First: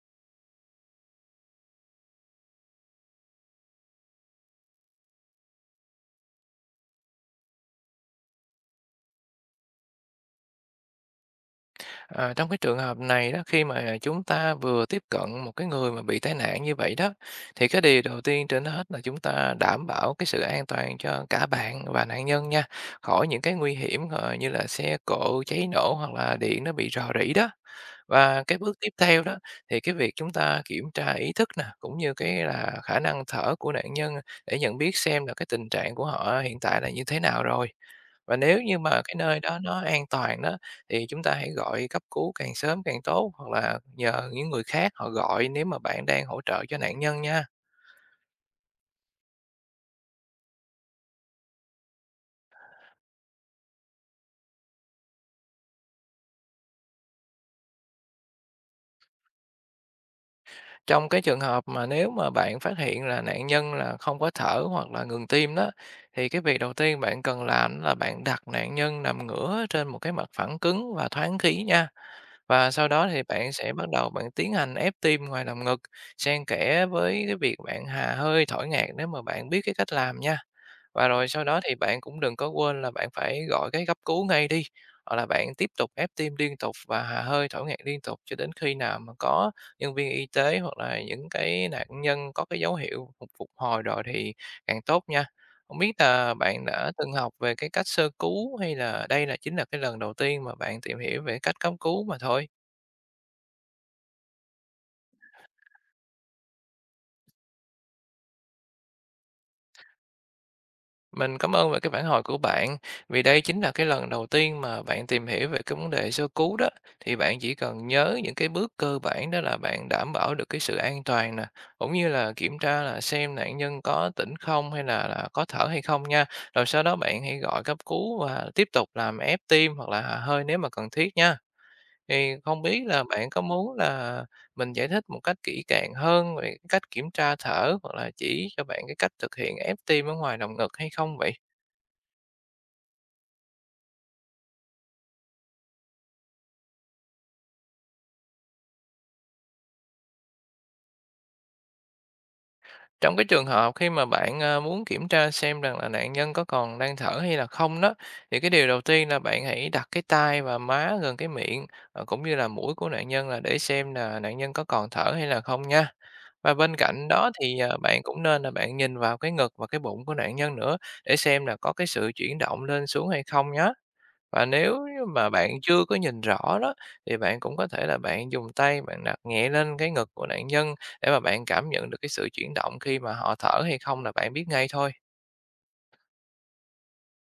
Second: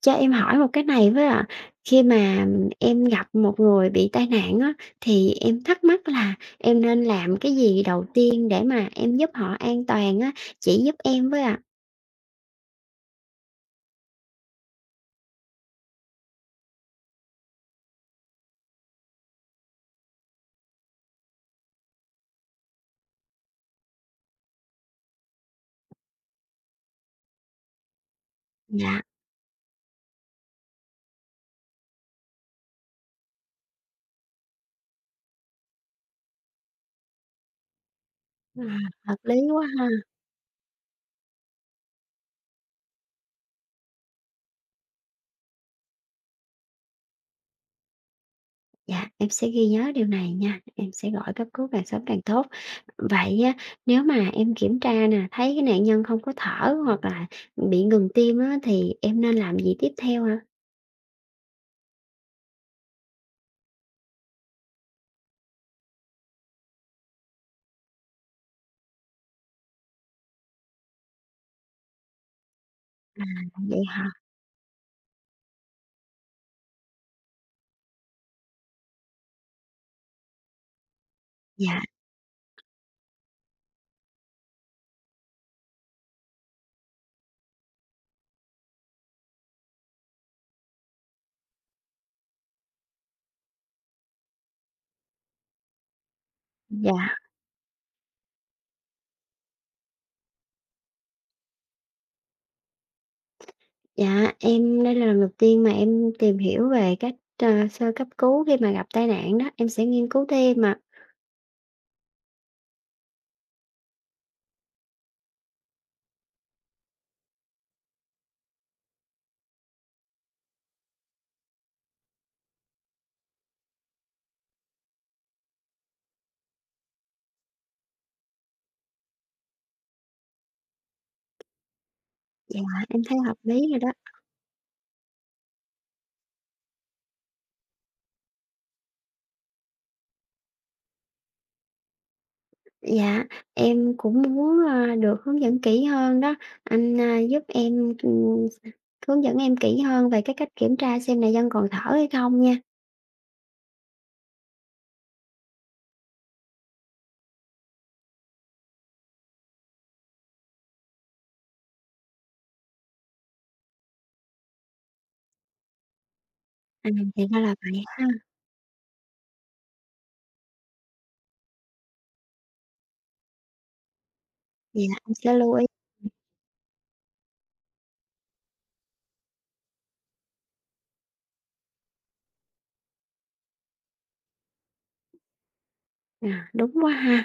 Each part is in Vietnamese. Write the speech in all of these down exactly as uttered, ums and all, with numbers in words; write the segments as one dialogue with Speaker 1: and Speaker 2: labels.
Speaker 1: Cho em hỏi một cái này với ạ, khi mà em gặp một người bị tai nạn á, thì em thắc mắc là em nên làm cái gì đầu tiên để mà em giúp họ an toàn á, chỉ giúp em với ạ?
Speaker 2: À, trong cái trường hợp này đó, khi mà chúng ta vừa tiếp cận một cái người mà bị tai nạn như vậy đó, thì cái điều đầu tiên trên hết là chúng ta đảm bảo cái sự an toàn cho cả bạn và nạn nhân nha, khỏi những cái nguy hiểm ờ, như là xe cộ cháy nổ hoặc là điện nó bị rò rỉ đó. Và cái bước tiếp
Speaker 1: Dạ,
Speaker 2: theo đó thì cái việc chúng ta kiểm tra ý thức nè cũng như cái là khả năng thở của nạn nhân, để nhận biết xem là cái tình trạng của họ hiện tại là như thế nào rồi. Và
Speaker 1: à,
Speaker 2: nếu như mà cái
Speaker 1: hợp lý
Speaker 2: nơi đó
Speaker 1: quá
Speaker 2: nó
Speaker 1: ha.
Speaker 2: an toàn đó, thì chúng ta hãy gọi cấp cứu càng sớm càng tốt, hoặc là nhờ những người khác họ gọi nếu mà bạn đang hỗ trợ cho nạn nhân nha.
Speaker 1: Dạ, em sẽ ghi nhớ điều này nha, em sẽ gọi cấp cứu càng sớm càng tốt. Vậy á, nếu mà em kiểm tra nè, thấy cái nạn nhân không có thở hoặc là bị ngừng tim á, thì em nên làm gì tiếp theo hả?
Speaker 2: Trong cái trường hợp mà nếu mà bạn phát hiện là nạn nhân là không có thở hoặc là ngừng tim đó, thì cái việc đầu tiên bạn cần làm là bạn đặt nạn nhân nằm ngửa trên một cái mặt phẳng cứng và thoáng khí nha. Và sau đó thì bạn sẽ
Speaker 1: Vậy
Speaker 2: bắt
Speaker 1: hả?
Speaker 2: đầu bạn tiến hành ép tim ngoài lồng ngực, xen kẽ với cái việc bạn hà hơi, thổi ngạt nếu mà bạn biết cái cách làm nha. Và rồi sau đó thì
Speaker 1: Dạ,
Speaker 2: bạn cũng đừng có quên là bạn phải gọi cái cấp cứu ngay đi, hoặc là bạn tiếp tục ép tim liên tục và hà hơi thổi ngạt liên tục cho đến khi nào mà có nhân viên y tế, hoặc là những cái nạn nhân có cái dấu hiệu phục phục hồi rồi thì càng tốt nha. Không biết là bạn đã từng
Speaker 1: dạ.
Speaker 2: học về cái cách sơ cứu, hay là đây là chính là cái lần đầu tiên mà bạn tìm hiểu về cách cấp cứu mà thôi?
Speaker 1: Dạ, em đây là lần đầu tiên mà em tìm hiểu về cách, ờ, sơ cấp cứu khi mà gặp tai nạn đó, em sẽ nghiên cứu thêm ạ.
Speaker 2: Mình cảm ơn về cái phản hồi của bạn. Vì đây chính là cái lần đầu tiên mà bạn tìm hiểu về cái vấn đề sơ cứu đó, thì bạn chỉ cần nhớ những cái bước cơ bản đó là bạn đảm bảo được cái sự an toàn nè, cũng như là kiểm tra là xem nạn nhân có tỉnh không, hay là là có thở hay không nha. Rồi sau đó bạn hãy gọi cấp cứu và tiếp tục làm ép tim hoặc là hà hơi nếu mà cần thiết nha. Thì
Speaker 1: Dạ,
Speaker 2: không biết
Speaker 1: em
Speaker 2: là
Speaker 1: thấy
Speaker 2: bạn
Speaker 1: hợp
Speaker 2: có
Speaker 1: lý
Speaker 2: muốn
Speaker 1: rồi đó.
Speaker 2: là mình giải thích một cách kỹ càng hơn về cái cách kiểm tra thở, hoặc là chỉ cho bạn cái cách thực hiện ép tim ở ngoài lồng ngực hay không vậy?
Speaker 1: Dạ, em cũng muốn, a, được hướng dẫn kỹ hơn đó, anh, a, giúp em, ừm, hướng dẫn em kỹ hơn về cái cách kiểm tra xem là dân còn thở hay không nha.
Speaker 2: Trong cái trường hợp khi mà bạn, à, muốn kiểm tra xem rằng là nạn nhân có còn đang thở hay là không đó, thì cái điều đầu tiên là bạn hãy đặt cái tai và má gần cái miệng, ờ, cũng như là mũi của nạn nhân, là để xem là nạn nhân có còn thở hay là không nha. Và bên
Speaker 1: À,
Speaker 2: cạnh
Speaker 1: thì
Speaker 2: đó
Speaker 1: ra là
Speaker 2: thì, à,
Speaker 1: vậy
Speaker 2: bạn
Speaker 1: ha.
Speaker 2: cũng nên là bạn nhìn vào cái ngực và cái bụng của nạn nhân nữa, để xem là có cái sự chuyển động lên xuống hay không nhé. Và nếu
Speaker 1: Dạ,
Speaker 2: như
Speaker 1: em
Speaker 2: mà
Speaker 1: sẽ
Speaker 2: bạn
Speaker 1: lưu.
Speaker 2: chưa có nhìn rõ đó, thì bạn cũng có thể là bạn dùng tay bạn đặt nhẹ lên cái ngực của nạn nhân, để mà bạn cảm nhận được cái sự chuyển động khi mà họ thở hay không là bạn biết ngay thôi.
Speaker 1: À, đúng quá ha.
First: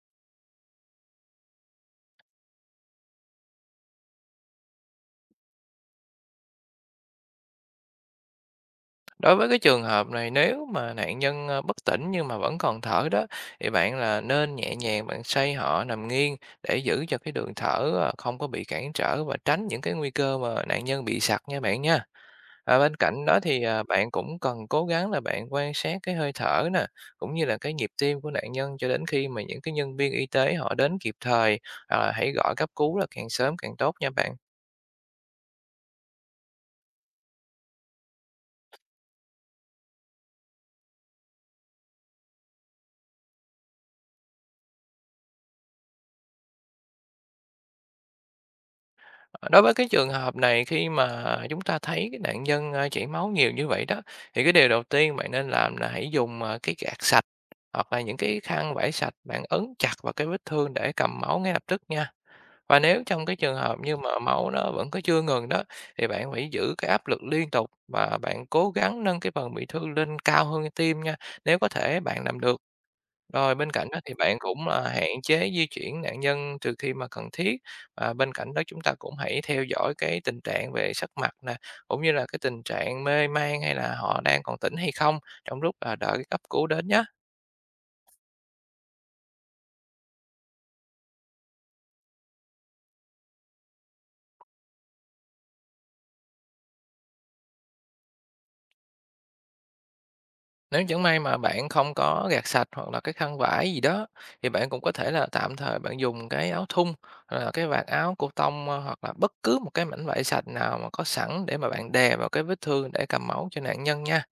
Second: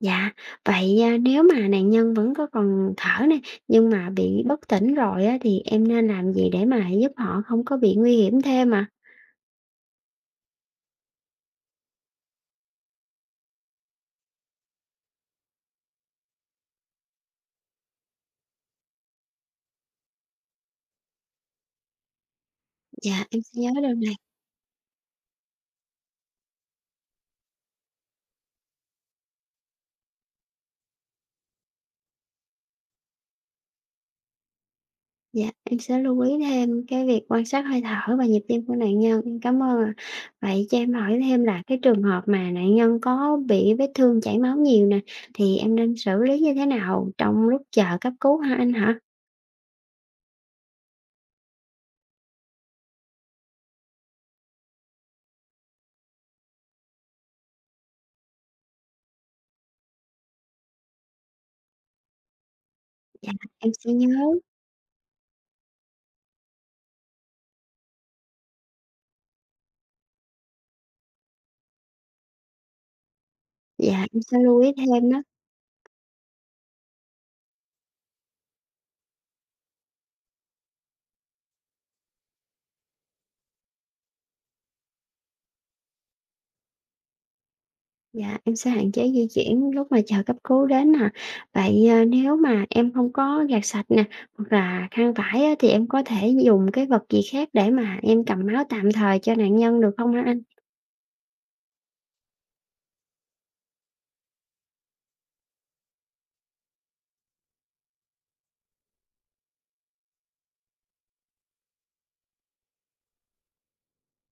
Speaker 1: Dạ, vậy, a, nếu mà nạn nhân vẫn có còn thở nè, nhưng mà bị bất tỉnh rồi á, thì em nên làm gì để mà giúp họ không có bị nguy hiểm thêm à?
Speaker 2: Đối với cái trường hợp này, nếu mà nạn nhân, ơ, bất tỉnh nhưng mà vẫn còn thở đó, thì bạn là nên nhẹ nhàng bạn xoay họ nằm nghiêng, để giữ cho cái đường thở, ờ, không có bị cản trở và tránh những cái nguy cơ mà nạn nhân bị sặc nha bạn nha. Và bên
Speaker 1: Dạ,
Speaker 2: cạnh đó
Speaker 1: em sẽ
Speaker 2: thì,
Speaker 1: nhớ
Speaker 2: à,
Speaker 1: điều
Speaker 2: bạn
Speaker 1: này.
Speaker 2: cũng cần cố gắng là bạn quan sát cái hơi thở nè, cũng như là cái nhịp tim của nạn nhân, cho đến khi mà những cái nhân viên y tế họ đến kịp thời, hoặc là hãy gọi cấp cứu là càng sớm càng tốt nha bạn.
Speaker 1: Dạ, em sẽ lưu ý thêm cái việc quan sát hơi thở và nhịp tim của nạn nhân. Em cảm ơn ạ. Vậy cho em hỏi thêm là cái trường hợp mà nạn nhân có bị vết thương chảy máu nhiều nè, thì em nên xử lý như thế nào trong lúc chờ cấp cứu hả anh hả?
Speaker 2: Ờ, Đối với cái trường hợp này, khi mà chúng ta thấy cái nạn nhân, a, chảy máu nhiều như vậy đó, thì cái điều đầu tiên bạn nên làm là hãy dùng, à, cái gạt sạch hoặc là những cái khăn vải sạch bạn ấn chặt vào cái vết thương để cầm máu ngay lập tức nha. Và nếu trong cái trường
Speaker 1: Em
Speaker 2: hợp
Speaker 1: sẽ
Speaker 2: như mà
Speaker 1: nhớ.
Speaker 2: máu nó vẫn có chưa ngừng đó, thì bạn phải giữ cái áp lực liên tục và bạn cố gắng nâng cái phần bị thương lên cao hơn tim nha, nếu có thể bạn làm được. Rồi bên cạnh đó
Speaker 1: Dạ,
Speaker 2: thì
Speaker 1: em sẽ
Speaker 2: bạn
Speaker 1: lưu
Speaker 2: cũng,
Speaker 1: ý
Speaker 2: à,
Speaker 1: thêm
Speaker 2: hạn
Speaker 1: đó.
Speaker 2: chế di chuyển nạn nhân trừ khi mà cần thiết, và bên cạnh đó chúng ta cũng hãy theo dõi cái tình trạng về sắc mặt nè, cũng như là cái tình trạng mê man hay là họ đang còn tỉnh hay không, trong lúc, à, đợi cái cấp cứu đến nhé.
Speaker 1: Dạ, em sẽ hạn chế di chuyển lúc mà chờ cấp cứu đến nè. Vậy, à, nếu mà em không có gạt sạch nè, hoặc là khăn vải á, thì em có thể dùng cái vật gì khác để mà em cầm máu tạm thời cho nạn nhân được không hả anh?
Speaker 2: Nếu chẳng may mà bạn không có gạt sạch hoặc là cái khăn vải gì đó, thì bạn cũng có thể là tạm thời bạn dùng cái áo thun hoặc là cái vạt áo cô tông, ờ, hoặc là bất cứ một cái mảnh vải sạch nào mà có sẵn để mà bạn đè vào cái vết thương để cầm máu cho nạn nhân nha.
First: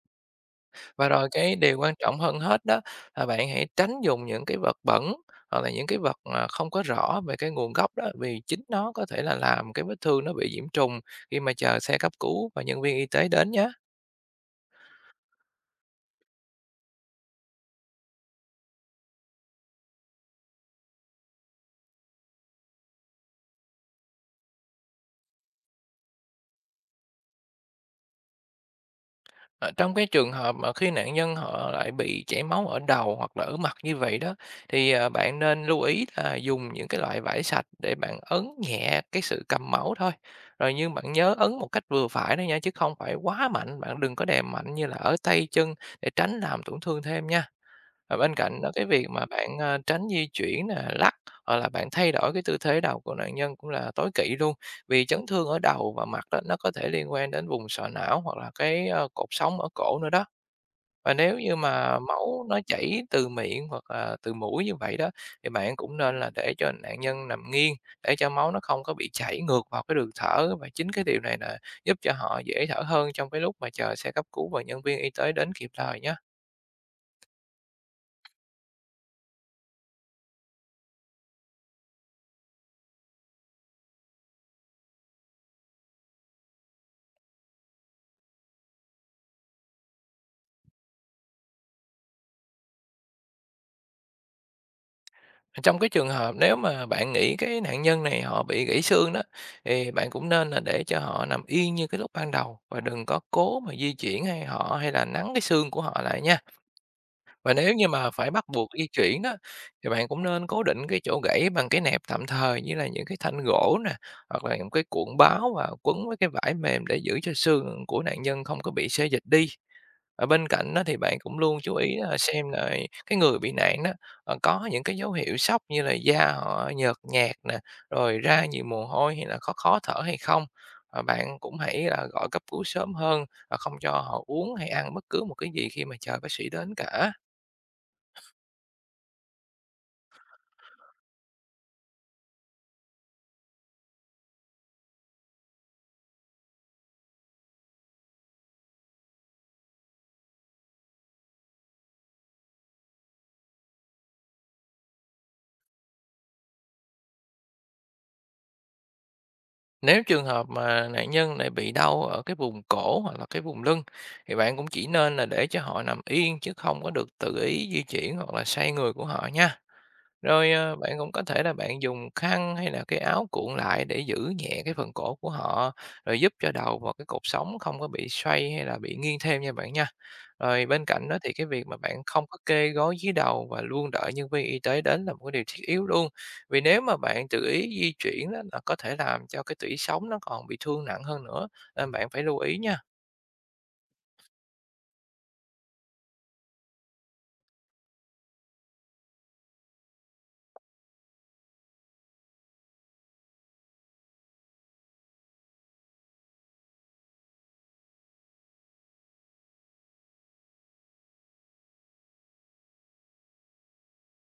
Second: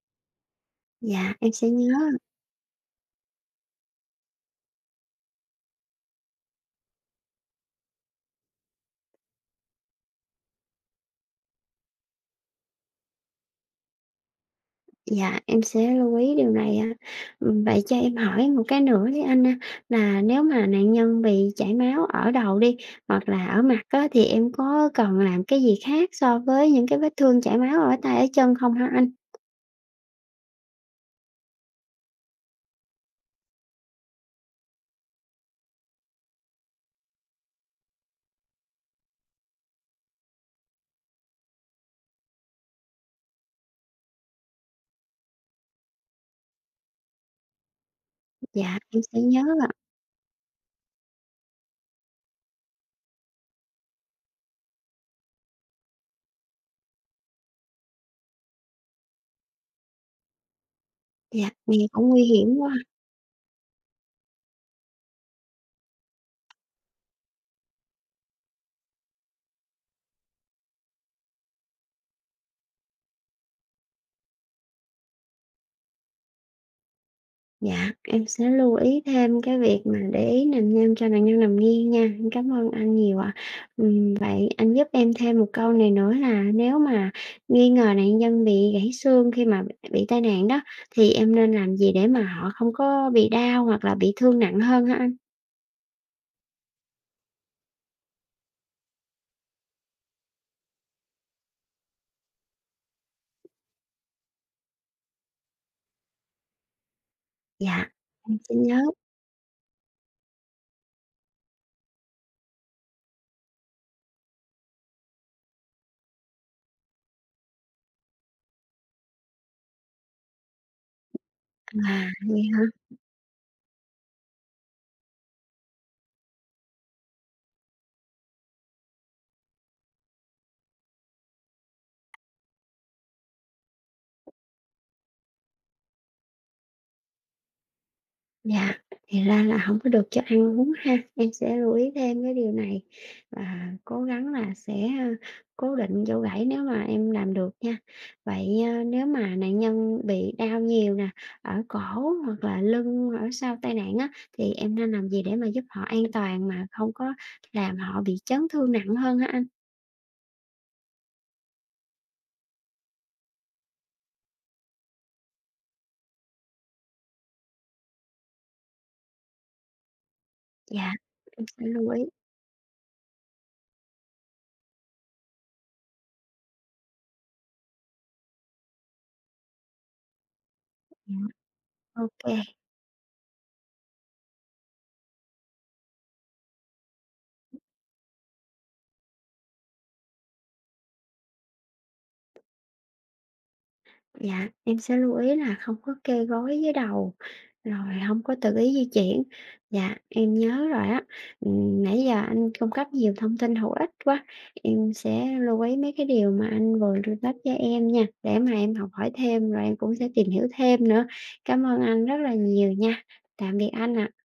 Speaker 2: Và rồi
Speaker 1: Dạ, em
Speaker 2: cái
Speaker 1: sẽ
Speaker 2: điều
Speaker 1: nhớ,
Speaker 2: quan trọng hơn hết đó là bạn hãy tránh dùng những cái vật bẩn, hoặc là những cái vật mà không có rõ về cái nguồn gốc đó, vì chính nó có thể là làm cái vết thương nó bị nhiễm trùng khi mà chờ xe cấp cứu và nhân viên y tế đến nhé.
Speaker 1: dạ, em sẽ lưu ý điều này á. Ừm, vậy cho em hỏi một cái nữa đi anh ha, là nếu mà nạn nhân bị chảy máu ở đầu đi, hoặc là ở mặt á, thì em có cần làm cái gì khác so với những cái vết thương chảy máu ở tay, ở chân không hả anh?
Speaker 2: Ờ, Trong cái trường hợp mà khi nạn nhân họ lại bị chảy máu ở đầu hoặc là ở mặt như vậy đó, thì, à, bạn nên lưu ý là dùng những cái loại vải sạch để bạn ấn nhẹ cái sự cầm máu thôi. Rồi nhưng bạn nhớ ấn một cách vừa phải thôi nha, chứ không phải quá mạnh, bạn đừng có đè mạnh như là ở tay chân, để tránh làm tổn thương thêm nha. Và bên cạnh đó
Speaker 1: Dạ,
Speaker 2: cái
Speaker 1: em
Speaker 2: việc
Speaker 1: sẽ
Speaker 2: mà
Speaker 1: nhớ
Speaker 2: bạn,
Speaker 1: ạ.
Speaker 2: a, tránh di chuyển nè, lắc hoặc là bạn thay đổi cái tư thế đầu của nạn nhân cũng là tối kỵ luôn, vì chấn thương ở đầu và mặt đó nó có thể liên quan đến vùng sọ não, hoặc là cái, ơ, cột sống ở cổ nữa đó. Và nếu
Speaker 1: Dạ,
Speaker 2: như
Speaker 1: nghe
Speaker 2: mà
Speaker 1: cũng nguy
Speaker 2: máu
Speaker 1: hiểm
Speaker 2: nó
Speaker 1: quá.
Speaker 2: chảy từ miệng hoặc là từ mũi như vậy đó, thì bạn cũng nên là để cho nạn nhân nằm nghiêng, để cho máu nó không có bị chảy ngược vào cái đường thở, và chính cái điều này là giúp cho họ dễ thở hơn trong cái lúc mà chờ xe cấp cứu và nhân viên y tế đến kịp thời nhé.
Speaker 1: Dạ, em sẽ lưu ý thêm cái việc mà để ý nằm nghiêng cho nạn nhân nằm nghiêng nha. Em cảm ơn anh nhiều ạ. Ừm, vậy anh giúp em thêm một câu này nữa là nếu mà nghi ngờ nạn nhân bị gãy xương khi mà bị tai nạn đó, thì em nên làm gì để mà họ không có bị đau hoặc là bị thương nặng hơn hả anh?
Speaker 2: Trong cái trường hợp nếu mà bạn nghĩ cái nạn nhân này họ bị gãy xương đó, thì bạn cũng nên là để cho họ nằm yên như cái lúc ban đầu, và đừng có cố mà di chuyển hay họ hay là nắn cái xương của họ lại nha. Và nếu như
Speaker 1: Dạ,
Speaker 2: mà phải
Speaker 1: em
Speaker 2: bắt
Speaker 1: sẽ
Speaker 2: buộc
Speaker 1: nhớ.
Speaker 2: di chuyển đó, thì bạn cũng nên cố định cái chỗ gãy bằng cái nẹp tạm thời, như là những cái thanh gỗ nè, hoặc là những cái cuộn báo, và quấn với cái vải mềm để giữ cho xương của nạn nhân không có bị xê dịch đi. Và bên cạnh đó thì bạn cũng luôn chú ý
Speaker 1: À,
Speaker 2: là
Speaker 1: vậy
Speaker 2: xem
Speaker 1: hả?
Speaker 2: là cái người bị nạn đó, ờ, có những cái dấu hiệu sốc như là da họ nhợt nhạt nè, rồi ra nhiều mồ hôi, hay là có khó thở hay không. Và bạn cũng hãy là gọi cấp cứu sớm hơn, và không cho họ uống hay ăn bất cứ một cái gì khi mà chờ bác sĩ đến cả.
Speaker 1: Dạ, thì ra là không có được cho ăn uống ha. Em sẽ lưu ý thêm cái điều này và cố gắng là sẽ, a, cố định chỗ gãy nếu mà em làm được nha. Vậy, a, nếu mà nạn nhân bị đau nhiều nè, ở cổ hoặc là lưng ở sau tai nạn á, thì em nên làm gì để mà giúp họ an toàn mà không có làm họ bị chấn thương nặng hơn hả anh?
Speaker 2: Nếu trường hợp mà nạn nhân lại bị đau ở cái vùng cổ hoặc là cái vùng lưng, thì bạn cũng chỉ nên là để cho họ nằm yên, chứ không có được tự ý di chuyển hoặc là xoay người của họ nha. Rồi, ờ,
Speaker 1: Dạ,
Speaker 2: bạn cũng có thể
Speaker 1: em
Speaker 2: là
Speaker 1: sẽ
Speaker 2: bạn
Speaker 1: lưu ý.
Speaker 2: dùng khăn hay là cái áo cuộn lại để giữ nhẹ cái phần cổ của họ, rồi giúp cho đầu và cái cột sống không có bị xoay hay là bị nghiêng thêm nha bạn nha. Rồi bên cạnh đó thì
Speaker 1: Dạ,
Speaker 2: cái việc mà bạn
Speaker 1: ô.
Speaker 2: không có kê gối dưới đầu và luôn đợi nhân viên y tế đến là một cái điều thiết yếu luôn. Vì nếu mà bạn tự ý di chuyển đó, là có thể làm cho cái tủy sống nó còn bị thương nặng hơn nữa, nên bạn phải lưu ý nha.
Speaker 1: Dạ, em sẽ lưu ý là không có kê gối với đầu. Rồi, không có tự ý di chuyển. Dạ, em nhớ rồi á. Ừm, nãy giờ anh cung cấp nhiều thông tin hữu ích quá, em sẽ lưu ý mấy cái điều mà anh vừa đưa tích cho em nha, để mà em học hỏi thêm, rồi em cũng sẽ tìm hiểu thêm nữa. Cảm ơn anh rất là nhiều nha. Tạm biệt anh ạ.